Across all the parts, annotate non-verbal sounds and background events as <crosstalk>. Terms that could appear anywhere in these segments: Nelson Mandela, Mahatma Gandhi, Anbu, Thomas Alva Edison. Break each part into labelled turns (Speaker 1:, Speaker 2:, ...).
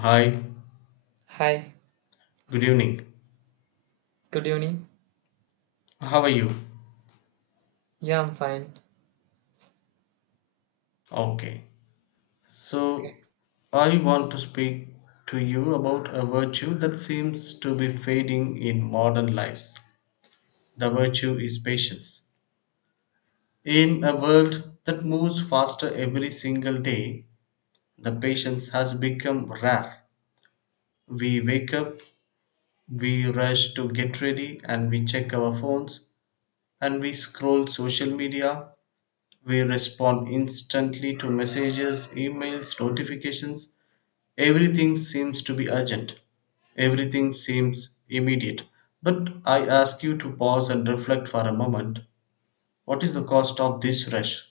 Speaker 1: Hi,
Speaker 2: Hi,
Speaker 1: good evening.
Speaker 2: good evening.
Speaker 1: How are you?
Speaker 2: Yeah, I'm fine.
Speaker 1: Okay.
Speaker 2: Okay.
Speaker 1: So, I want to speak to you about a virtue that seems to be fading in modern lives. The virtue is patience. In a world that moves faster every single day, the patience has become rare. We wake up, we rush to get ready, and we check our phones, and we scroll social media, we respond instantly to messages, emails, notifications. Everything seems to be urgent. Everything seems immediate. But I ask you to pause and reflect for a moment. What is the cost of this rush?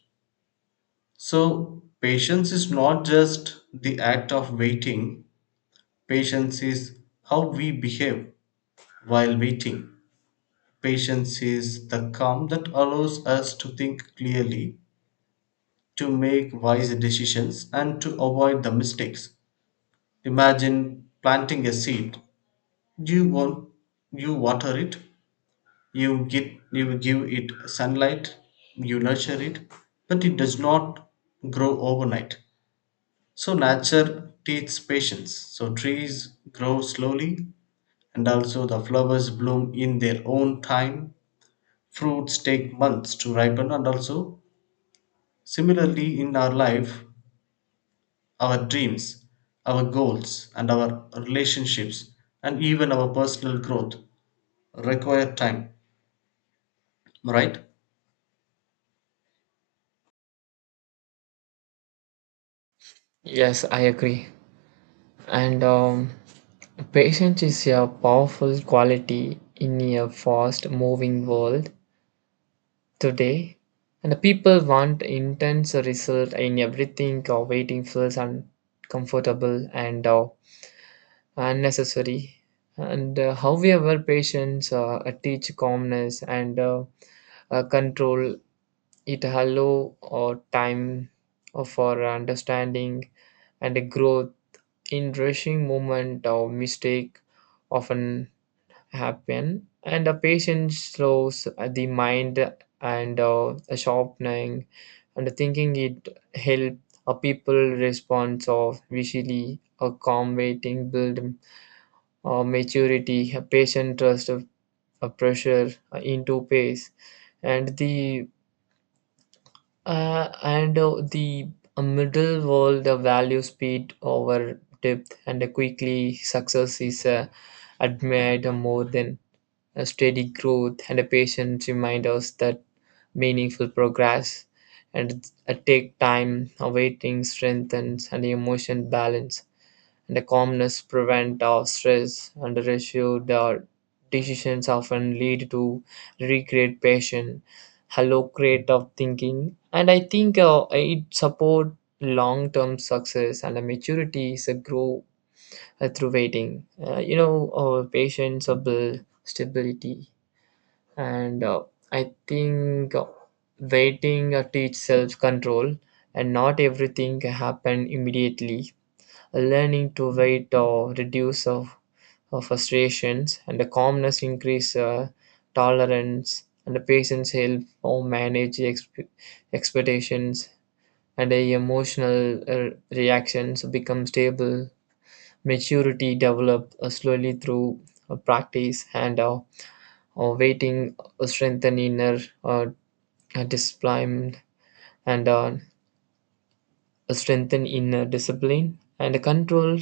Speaker 1: So, patience is not just the act of waiting, patience is how we behave while waiting. Patience is the calm that allows us to think clearly, to make wise decisions and to avoid the mistakes. Imagine planting a seed. You want you water it, you give it sunlight, you nurture it, but it does not grow overnight. So nature teaches patience. So trees grow slowly and also the flowers bloom in their own time. Fruits take months to ripen, and also similarly in our life, our dreams, our goals, and our relationships, and even our personal growth, require time, right?
Speaker 2: Yes, I agree. And Patience is a powerful quality in a fast moving world today. And the people want intense result in everything, or waiting feels uncomfortable and unnecessary. And However, patience teach calmness and control. It allow time for understanding and a growth in rushing movement or mistake often happen and the patience slows the mind and sharpening and thinking it help a people response of visually a calm waiting build maturity a patient trust of a pressure into pace and the middle wall, the value speed over depth, and quickly success is admired more than a steady growth, and a patient remind us that meaningful progress and take time, awaiting strengthens and emotion balance and the calmness prevents stress, and the uh, decisions often lead to regret, passion, hallucinate of thinking. And I think it support long-term success and the maturity is a grow through waiting. You know, patience build stability, and I think waiting teach self-control, and not everything happen immediately learning to wait or reduce of frustrations and the calmness increase tolerance and the patience help or manage expectations and the emotional reactions become stable maturity develop slowly through practice and waiting strengthen inner uh, discipline and uh, and control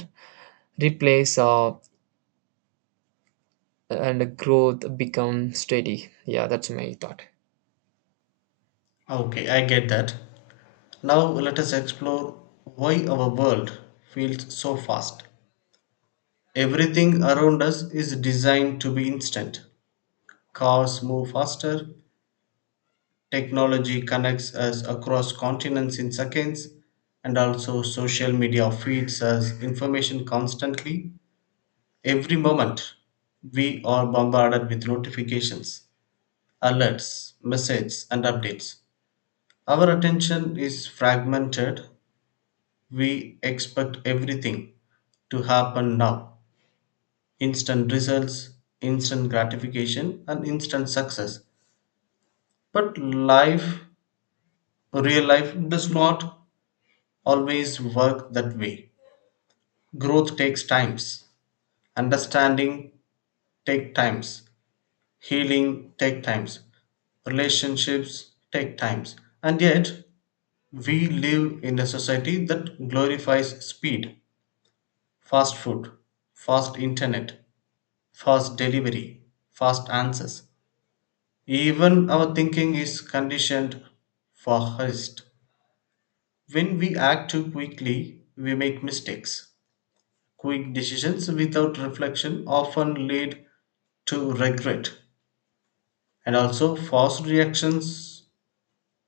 Speaker 2: replace and growth become steady. Yeah, that's my thought.
Speaker 1: Okay, I get that. Now let us explore why our world feels so fast. Everything around us is designed to be instant. Cars move faster, technology connects us across continents in seconds, and also social media feeds us information constantly. Every moment we are bombarded with notifications, alerts, messages, and updates. Our attention is fragmented. We expect everything to happen now: instant results, instant gratification, and instant success. But life, real life, does not always work that way. Growth takes times, understanding takes times, healing take times. Relationships take times. And yet we live in a society that glorifies speed, fast food, fast internet, fast delivery, fast answers. Even our thinking is conditioned for haste. When we act too quickly, we make mistakes. Quick decisions without reflection often lead to regret, and also forced reactions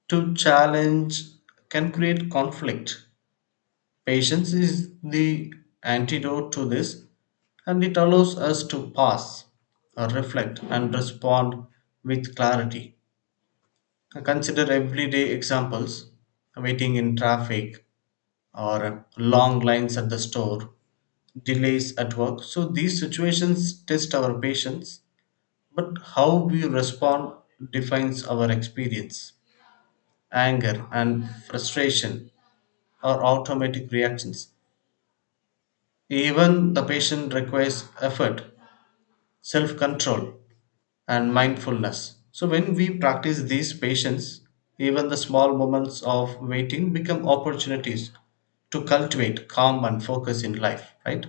Speaker 1: to challenge can create conflict. Patience is the antidote to this, and it allows us to pause, reflect, and respond with clarity. Consider everyday examples: waiting in traffic or long lines at the store, delays at work. So, these situations test our patience, but how we respond defines our experience. Anger and frustration or automatic reactions. Even the patient requires effort, self control, and mindfulness. So, when we practice these patience, even the small moments of waiting become opportunities to cultivate calm and focus in life, right?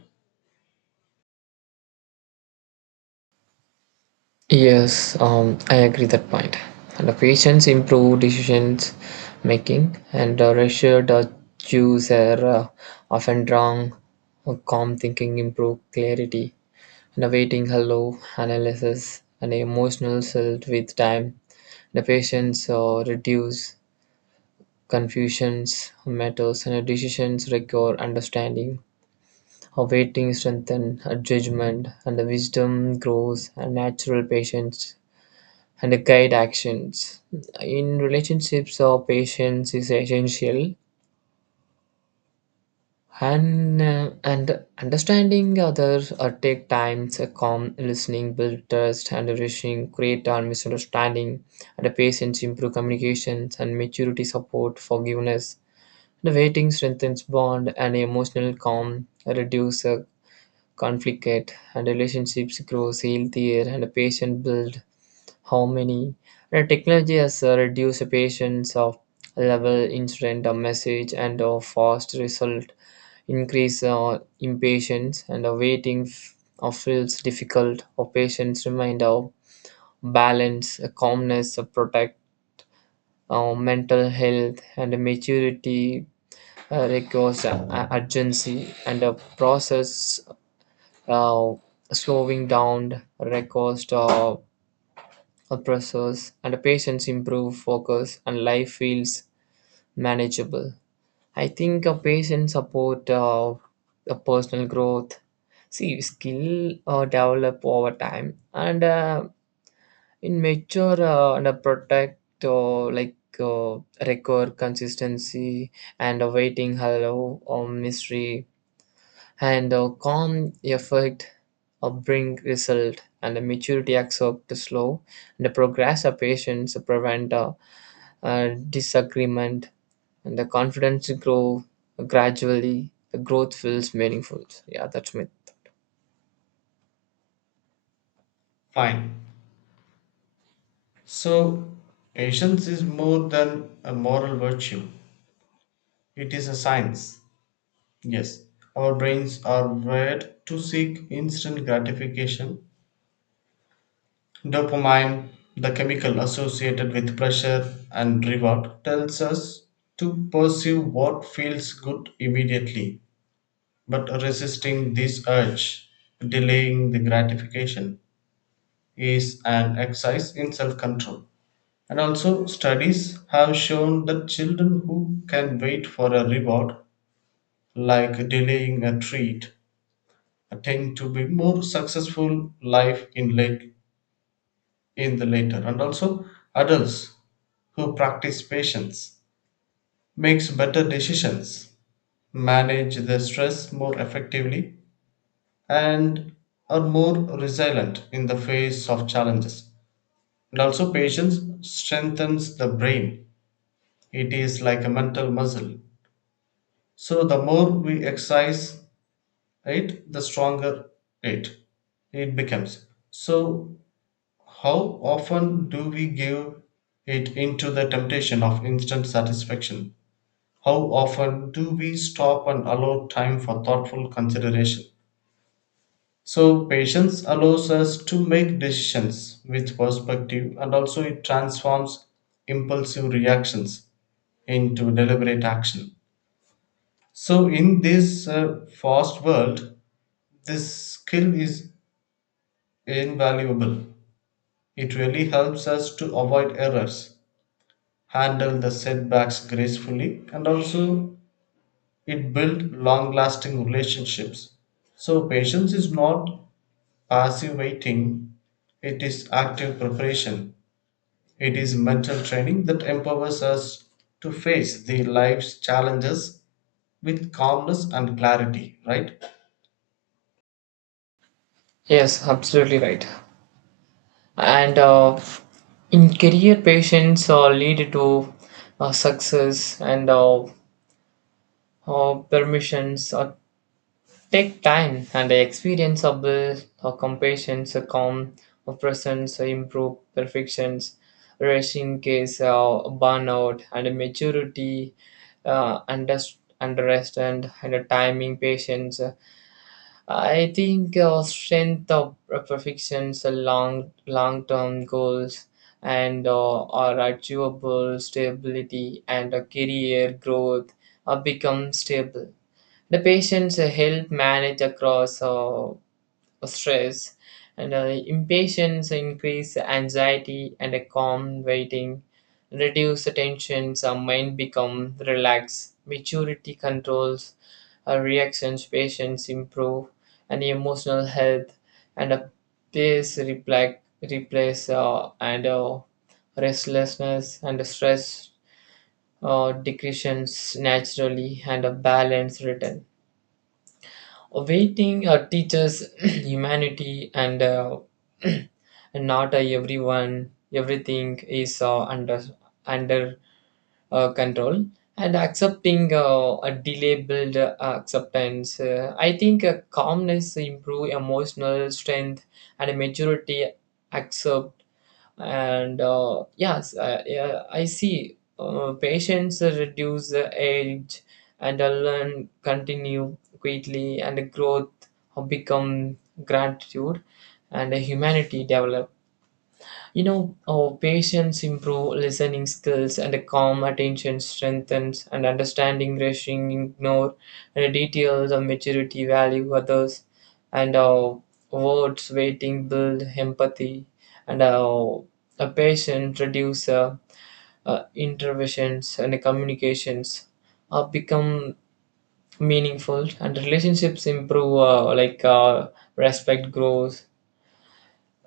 Speaker 2: Yes, I agree that point. And the patients improve decisions making, and reassured choose are often wrong. Calm thinking improve clarity, and the waiting hello analysis and emotional self with time. The patients reduce confusions matters, and the decisions require understanding. Her waiting strengthens her judgment, and the wisdom grows, and natural patience and the guide actions. In relationships, our patience is essential, and understanding others take time. A calm listening build trust, and rushing create our misunderstanding. And the patience improve communications and maturity support forgiveness. The waiting strengthens bond and emotional calm reduce conflict and relationships grows healthier and a patient build harmony. And technology has reduced the patients of level instant a message and a fast result increase impatience and a waiting feels difficult or patients remind of balance a calmness a protect mental health and a maturity requires a urgency and a process uh, slowing down records oppressors and patients improve focus and life feels manageable. I think a patient support a personal growth, see skill develop over time and in mature and protect record consistency and awaiting hello or mystery and a calm effort a bring result and the maturity accept the slow and the progress of patience prevent a disagreement and the confidence grow gradually the growth feels meaningful. Yeah, that's me.
Speaker 1: Fine. So, patience is more than a moral virtue, it is a science. Yes, our brains are wired to seek instant gratification. Dopamine, the chemical associated with pleasure and reward, tells us to pursue what feels good immediately. But resisting this urge, delaying the gratification, is an exercise in self control. And also, studies have shown that children who can wait for a reward, like delaying a treat, tend to be more successful life in late in the later. And also, adults who practice patience, makes better decisions, manage their stress more effectively, and are more resilient in the face of challenges. And also, patience strengthens the brain. It is like a mental muscle. So, the more we exercise it, the stronger it it becomes. So, how often do we give it into the temptation of instant satisfaction? How often do we stop and allow time for thoughtful consideration? So, patience allows us to make decisions with perspective, and also it transforms impulsive reactions into deliberate action. So, in this fast world, this skill is invaluable. It really helps us to avoid errors, handle the setbacks gracefully, and also it builds long lasting relationships. So, patience is not passive waiting, it is active preparation. It is mental training that empowers us to face the life's challenges with calmness and clarity, right?
Speaker 2: Yes, absolutely right. And in career patience lead to success and permissions or take time and the experience of the or compassions a calm a presence a improve perfections rushing case burnout and maturity understand and a timing patience. I think strength of perfections long long term goals and are achievable stability and a career growth become stable. The patients help manage across stress and impatience increase anxiety and a calm waiting reduce the tensions our mind become relaxed maturity controls our reactions patients improve and emotional health and a pace reflect replace and restlessness and stress decreases naturally and a balance return. Waiting teaches <clears throat> humanity, and <clears throat> and not everything is under control. And accepting a delay build acceptance. I think calmness improve emotional strength and maturity accept and yes I see patients reduce the age and learn continue quickly and growth become gratitude and humanity develop. You know, our patients improve listening skills and a calm attention strengthens and understanding rushing ignore and the details of maturity value others and words waiting build empathy and a patient reduce interventions and the communications become meaningful and relationships improve respect grows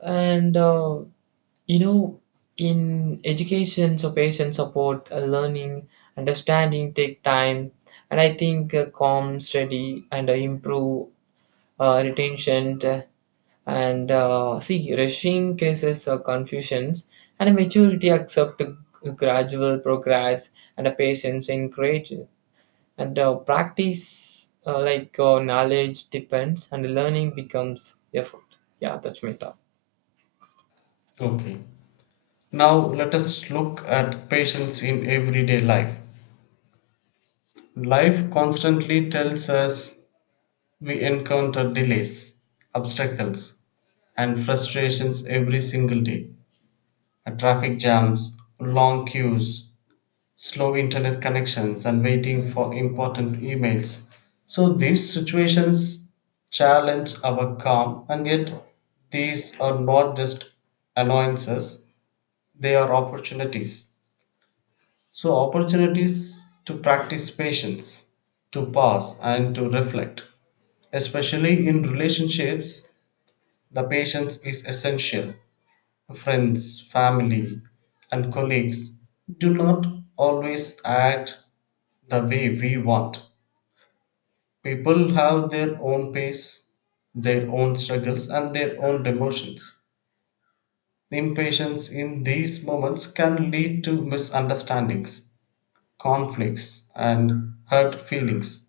Speaker 2: and you know, in education, so patient support, learning, understanding take time, and I think calm, steady, and improve retention. And See, rushing cases confusions, and maturity accept gradual progress, and a patience encourage, and practice knowledge depends, and learning becomes effort. Yeah, that's my thought.
Speaker 1: Okay. Now let us look at patience in everyday life. Life constantly tells us we encounter delays, obstacles, and frustrations every single day. Traffic jams, long queues, slow internet connections, and waiting for important emails. So, these situations challenge our calm, and yet these are not just annoyances, they are opportunities. So, opportunities to practice patience, to pause, and to reflect. Especially in relationships, the patience is essential. Friends, family, and colleagues do not always act the way we want. People have their own pace, their own struggles, and their own emotions. Impatience in these moments can lead to misunderstandings, conflicts, and hurt feelings.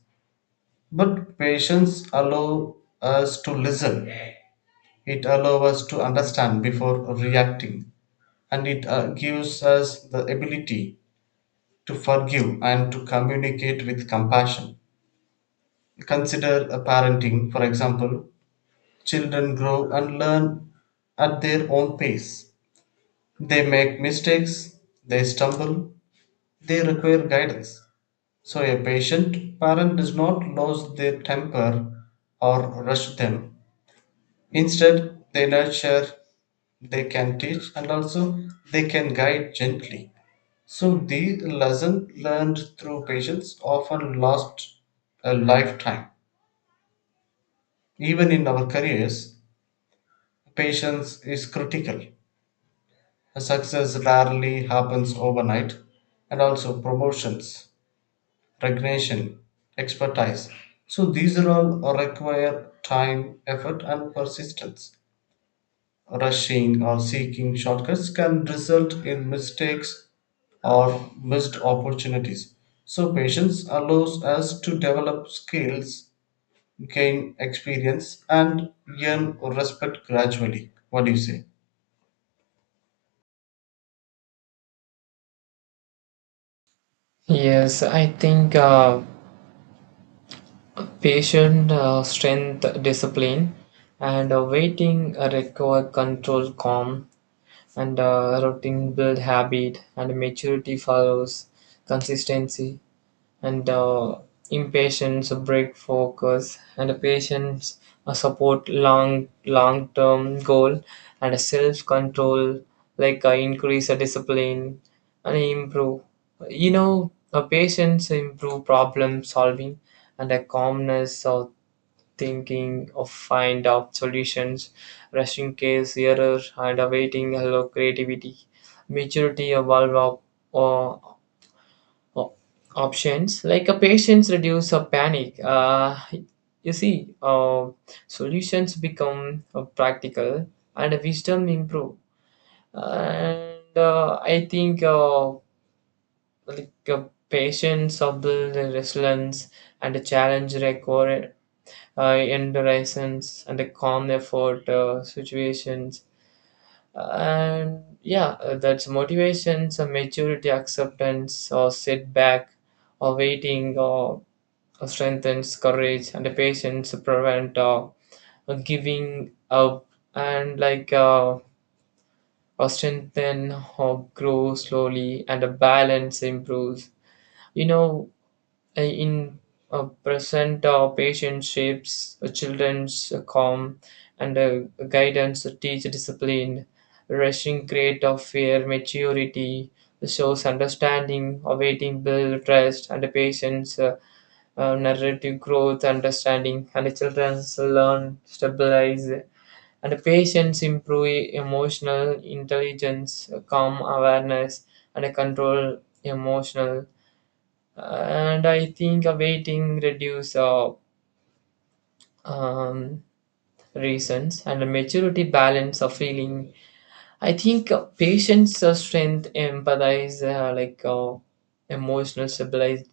Speaker 1: But patience allows us to listen. It allows us to understand before reacting, and it gives us the ability to forgive and to communicate with compassion. Consider a parenting, for example. Children grow and learn at their own pace. They make mistakes, they stumble, they require guidance. So, a patient parent does not lose their temper or rush them. Instead, they nurture, they can teach, and also they can guide gently. So these lesson learned through patience often last a lifetime. Even in our careers, patience is critical. Success rarely happens overnight, and also promotions, recognition, expertise. So these are all require time, effort, and persistence. Rushing or seeking shortcuts can result in mistakes or missed opportunities. So, patience allows us to develop skills, gain experience, and earn respect gradually. What do you say?
Speaker 2: Yes, I think patient strength, discipline, and waiting require control, calm, and routine build habit, and maturity follows consistency and impatience, a break focus, and a patience, a support long long term goal, and a self control increase a discipline and improve. You know, a patience improve problem solving and a calmness of thinking of find out solutions, rushing case error and awaiting hello creativity, maturity evolve up or o- options like a patience reduce a panic. You see, uh, solutions become practical and wisdom improve. And uh, i think like uh, patience build resilience and a challenge required endurance and a calm effort situations and yeah, that's motivations maturity acceptance or setback or waiting or strengthens courage and patience prevent giving up and strengthen or grow slowly and a balance improves. You know, in present patient shapes children's calm and guidance to teach discipline rushing create of fear maturity shows understanding awaiting build trust and patience narrative growth, understanding, and the children learn stabilize and patience improve emotional intelligence, calm awareness, and control emotional. And I think a waiting reduce um, reasons and a maturity balance of feeling. I think patience strength empathize emotional stabilize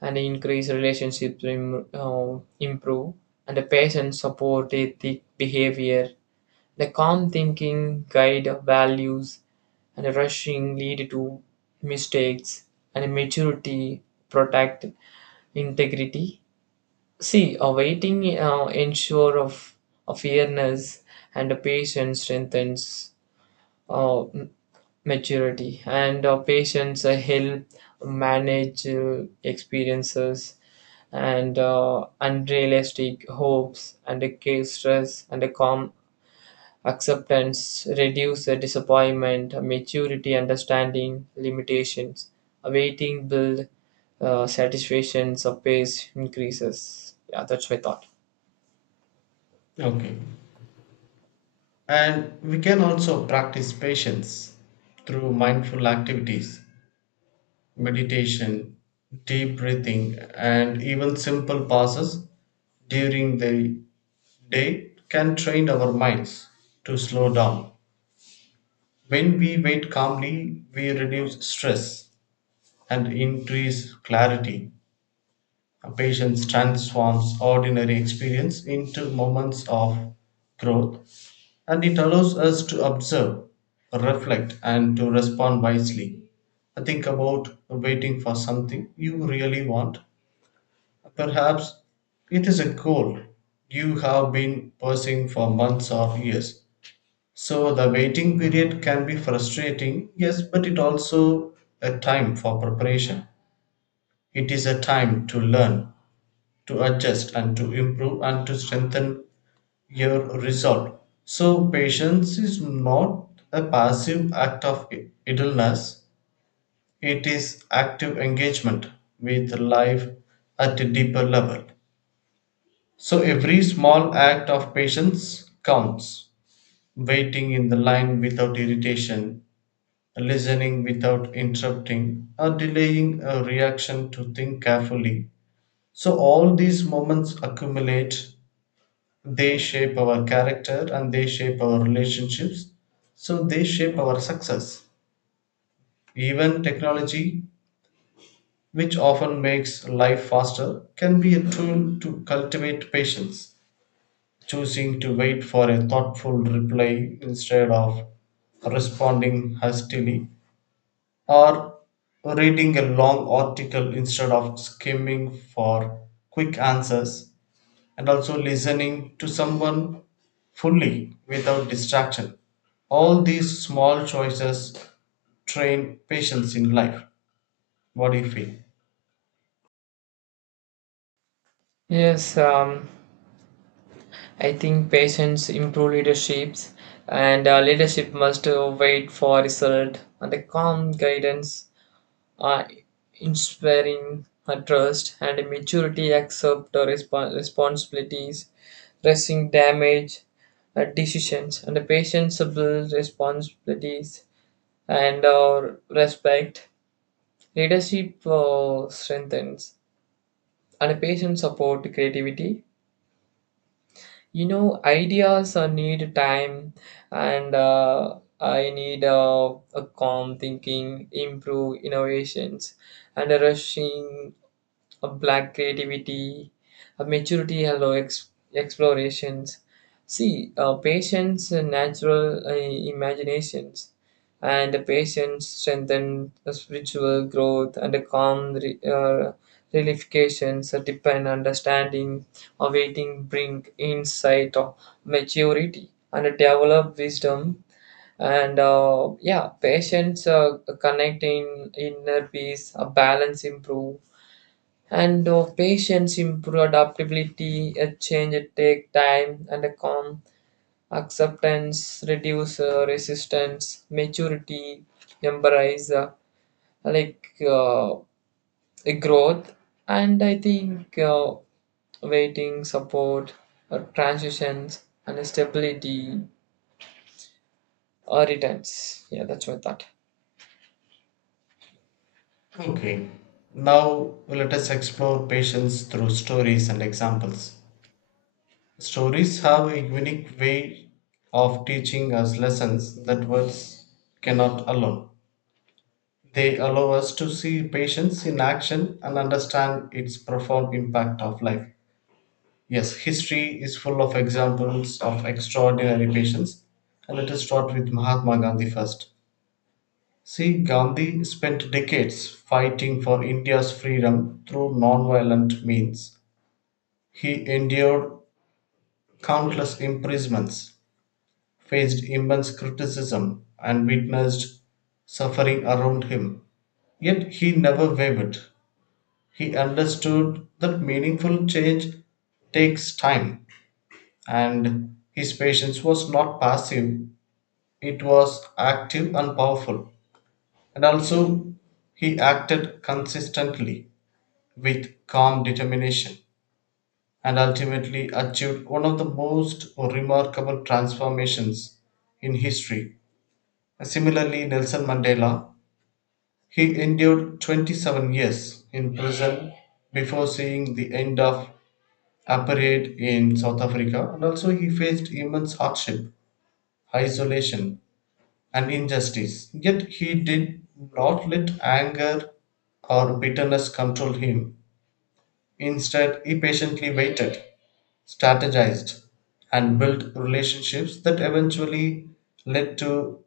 Speaker 2: and increase relationships improve and the patient support ethic behavior the calm thinking guide values and the rushing lead to mistakes and maturity protect integrity, see awaiting ensure of fairness and the patient strengthens uh, m- maturity and patients help manage experiences and unrealistic hopes and a case stress and a calm acceptance reduce the disappointment maturity understanding limitations awaiting build satisfaction of pace increases. Yeah, that's my thought.
Speaker 1: Okay. And we can also practice patience through mindful activities: meditation, deep breathing, and even simple pauses during the day can train our minds to slow down. When we wait calmly, we reduce stress and increase clarity. A patience transforms ordinary experience into moments of growth, and it allows us to observe, reflect, and to respond wisely. Think about waiting for something you really want. Perhaps it is a goal you have been pursuing for months or years. So the waiting period can be frustrating, yes, but it also a time for preparation. It is a time to learn, to adjust and to improve and to strengthen your resolve. So patience is not a passive act of idleness, it is active engagement with life at a deeper level. So every small act of patience counts. Waiting in the line without irritation, listening without interrupting, or delaying a reaction to think carefully. So all these moments accumulate, they shape our character and they shape our relationships. So they shape our success. Even technology, which often makes life faster, can be a tool to cultivate patience. Choosing to wait for a thoughtful reply instead of responding hastily, or reading a long article instead of skimming for quick answers, and also listening to someone fully without distraction. All these small choices train patience in life. What do you feel?
Speaker 2: Yes, I think patients improve leaderships, and leadership must wait for result and the calm guidance uh, inspiring a trust and maturity accept the responsibilities, resting damage, decisions, and the patience build responsibilities and our respect. Leadership strengthens and patience support creativity. You know, ideas need time and I need a calm thinking, improve innovations and a rushing a black creativity, a maturity, hello explorations. See, patience, natural imaginations, and the patience strengthen the spiritual growth and the calm realifications that depend understanding, awaiting bring insight of maturity and develop wisdom and yeah patience connecting inner peace a balance improve and of patience improve adaptability a change take time and a calm acceptance reduce resistance maturity embrace like uh, a growth. And i think waiting support or transitions and stability or returns. Yeah, that's my thought.
Speaker 1: Okay, now let us explore patience through stories and examples. Stories have a unique way of teaching us lessons that words cannot alone. They allow us to see patience in action and understand its profound impact of life. Yes, history is full of examples of extraordinary patience. And let us start with Mahatma Gandhi first. See, Gandhi spent decades fighting for India's freedom through non-violent means. He endured countless imprisonments, faced immense criticism and witnessed suffering around him. Yet he never wavered. He understood that meaningful change takes time, and his patience was not passive, it was active and powerful. And also, he acted consistently with calm determination and ultimately achieved one of the most remarkable transformations in history. Similarly, Nelson Mandela, he endured 27 years in prison before seeing the end of apartheid in South Africa, and also he faced immense hardship, isolation and injustice. Yet he did not let anger or bitterness control him. Instead, he patiently waited, strategized and built relationships that eventually led to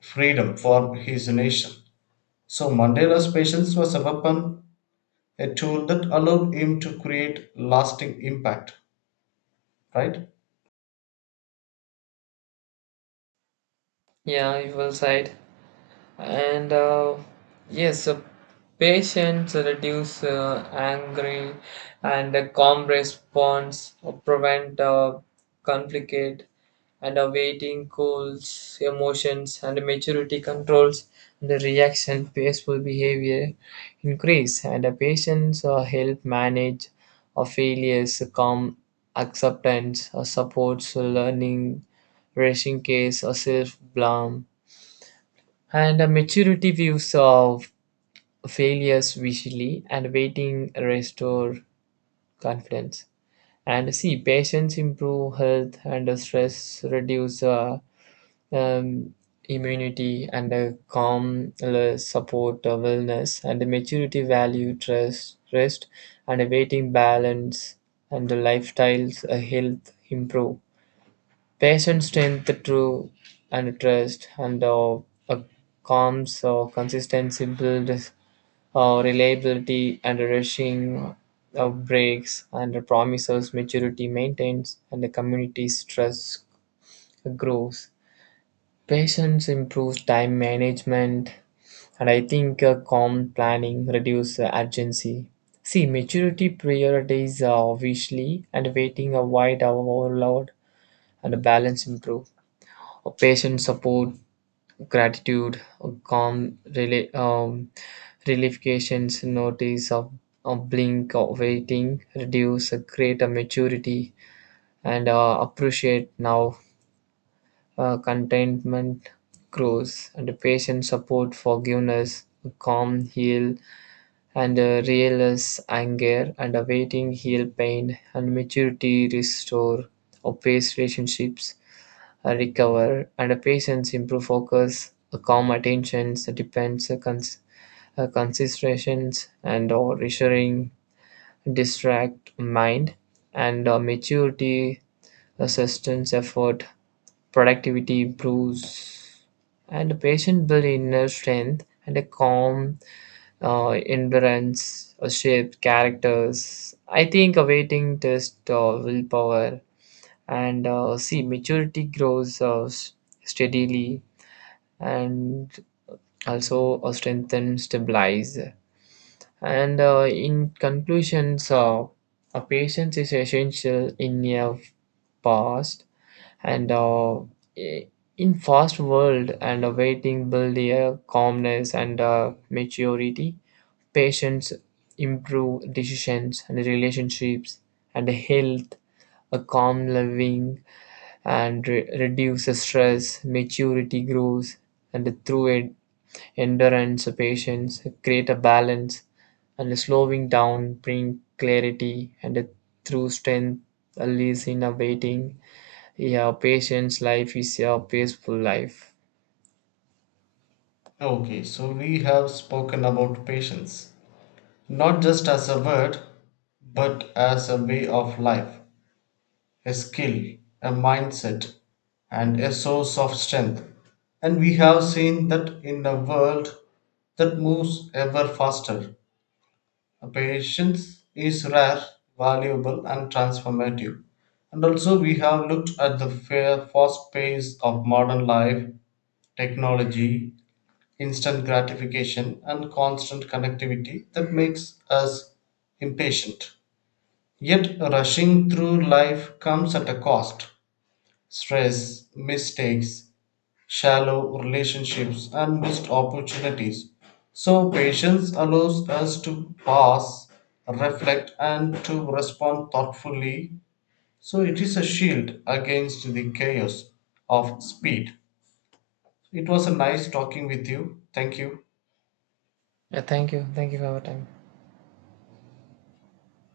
Speaker 1: freedom for his nation. So Mandela's patience was a weapon, a tool that allowed him to create lasting impact, right?
Speaker 2: Yeah, you will side. And yes, patience reduce angry and calm response prevent conflict and awaiting cools emotions and maturity controls the reaction peaceful behavior increase and patience help manage failures calm acceptance supports learning rushing case or self-blame and a maturity views of failures visually and waiting restore confidence. And see patients improve health and the stress reduce um, immunity and calm support wellness and the maturity value trust rest and a waiting balance and the lifestyles health improve. Patience strength through and trust and a calm so consistency builds reliability and rushing breaks and the promises maturity maintains and the community's trust grows. Patience improves time management and I think calm planning reduces urgency. See, maturity priorities are obviously and waiting avoid overload and balance improve. Patient support gratitude, calm relifications, notice of a blink of waiting, reduce, create a maturity, and appreciate now. Contentment grows, and patient support, forgiveness, calm heal, and realize anger, and awaiting heal pain, and maturity restore, or pace relationships recover, and patients improve focus, calm attentions, depends, considerations, and or reassuring, distract mind, and maturity, assistance, effort, productivity improves, and the patient build inner strength and a calm endurance, shape characters. I think a waiting test willpower and see maturity grows steadily and also strengthen, stabilize. And in conclusion, so a patience is essential in a past and i- in fast world and waiting build a calmness and maturity. Patience improve decisions and relationships and health. A calm living and reduces stress. Maturity grows and through it endurance, patience, create a balance, and slowing down bring clarity and through strength lies in a waiting. Yeah, patience life is a peaceful life.
Speaker 1: Okay, so we have spoken about patience not just as a word, but as a way of life, a skill, a mindset, and a source of strength. And we have seen that in a world that moves ever faster, patience is rare, valuable, and transformative. And also, we have looked at the fair, fast pace of modern life, technology, instant gratification, and constant connectivity that makes us impatient. Yet, rushing through life comes at a cost: stress, mistakes, shallow relationships, and missed opportunities. So, patience allows us to pause, reflect, and to respond thoughtfully. So, it is a shield against the chaos of speed. It was a nice talking with you. Thank you.
Speaker 2: Yeah, thank you. Thank you for your time.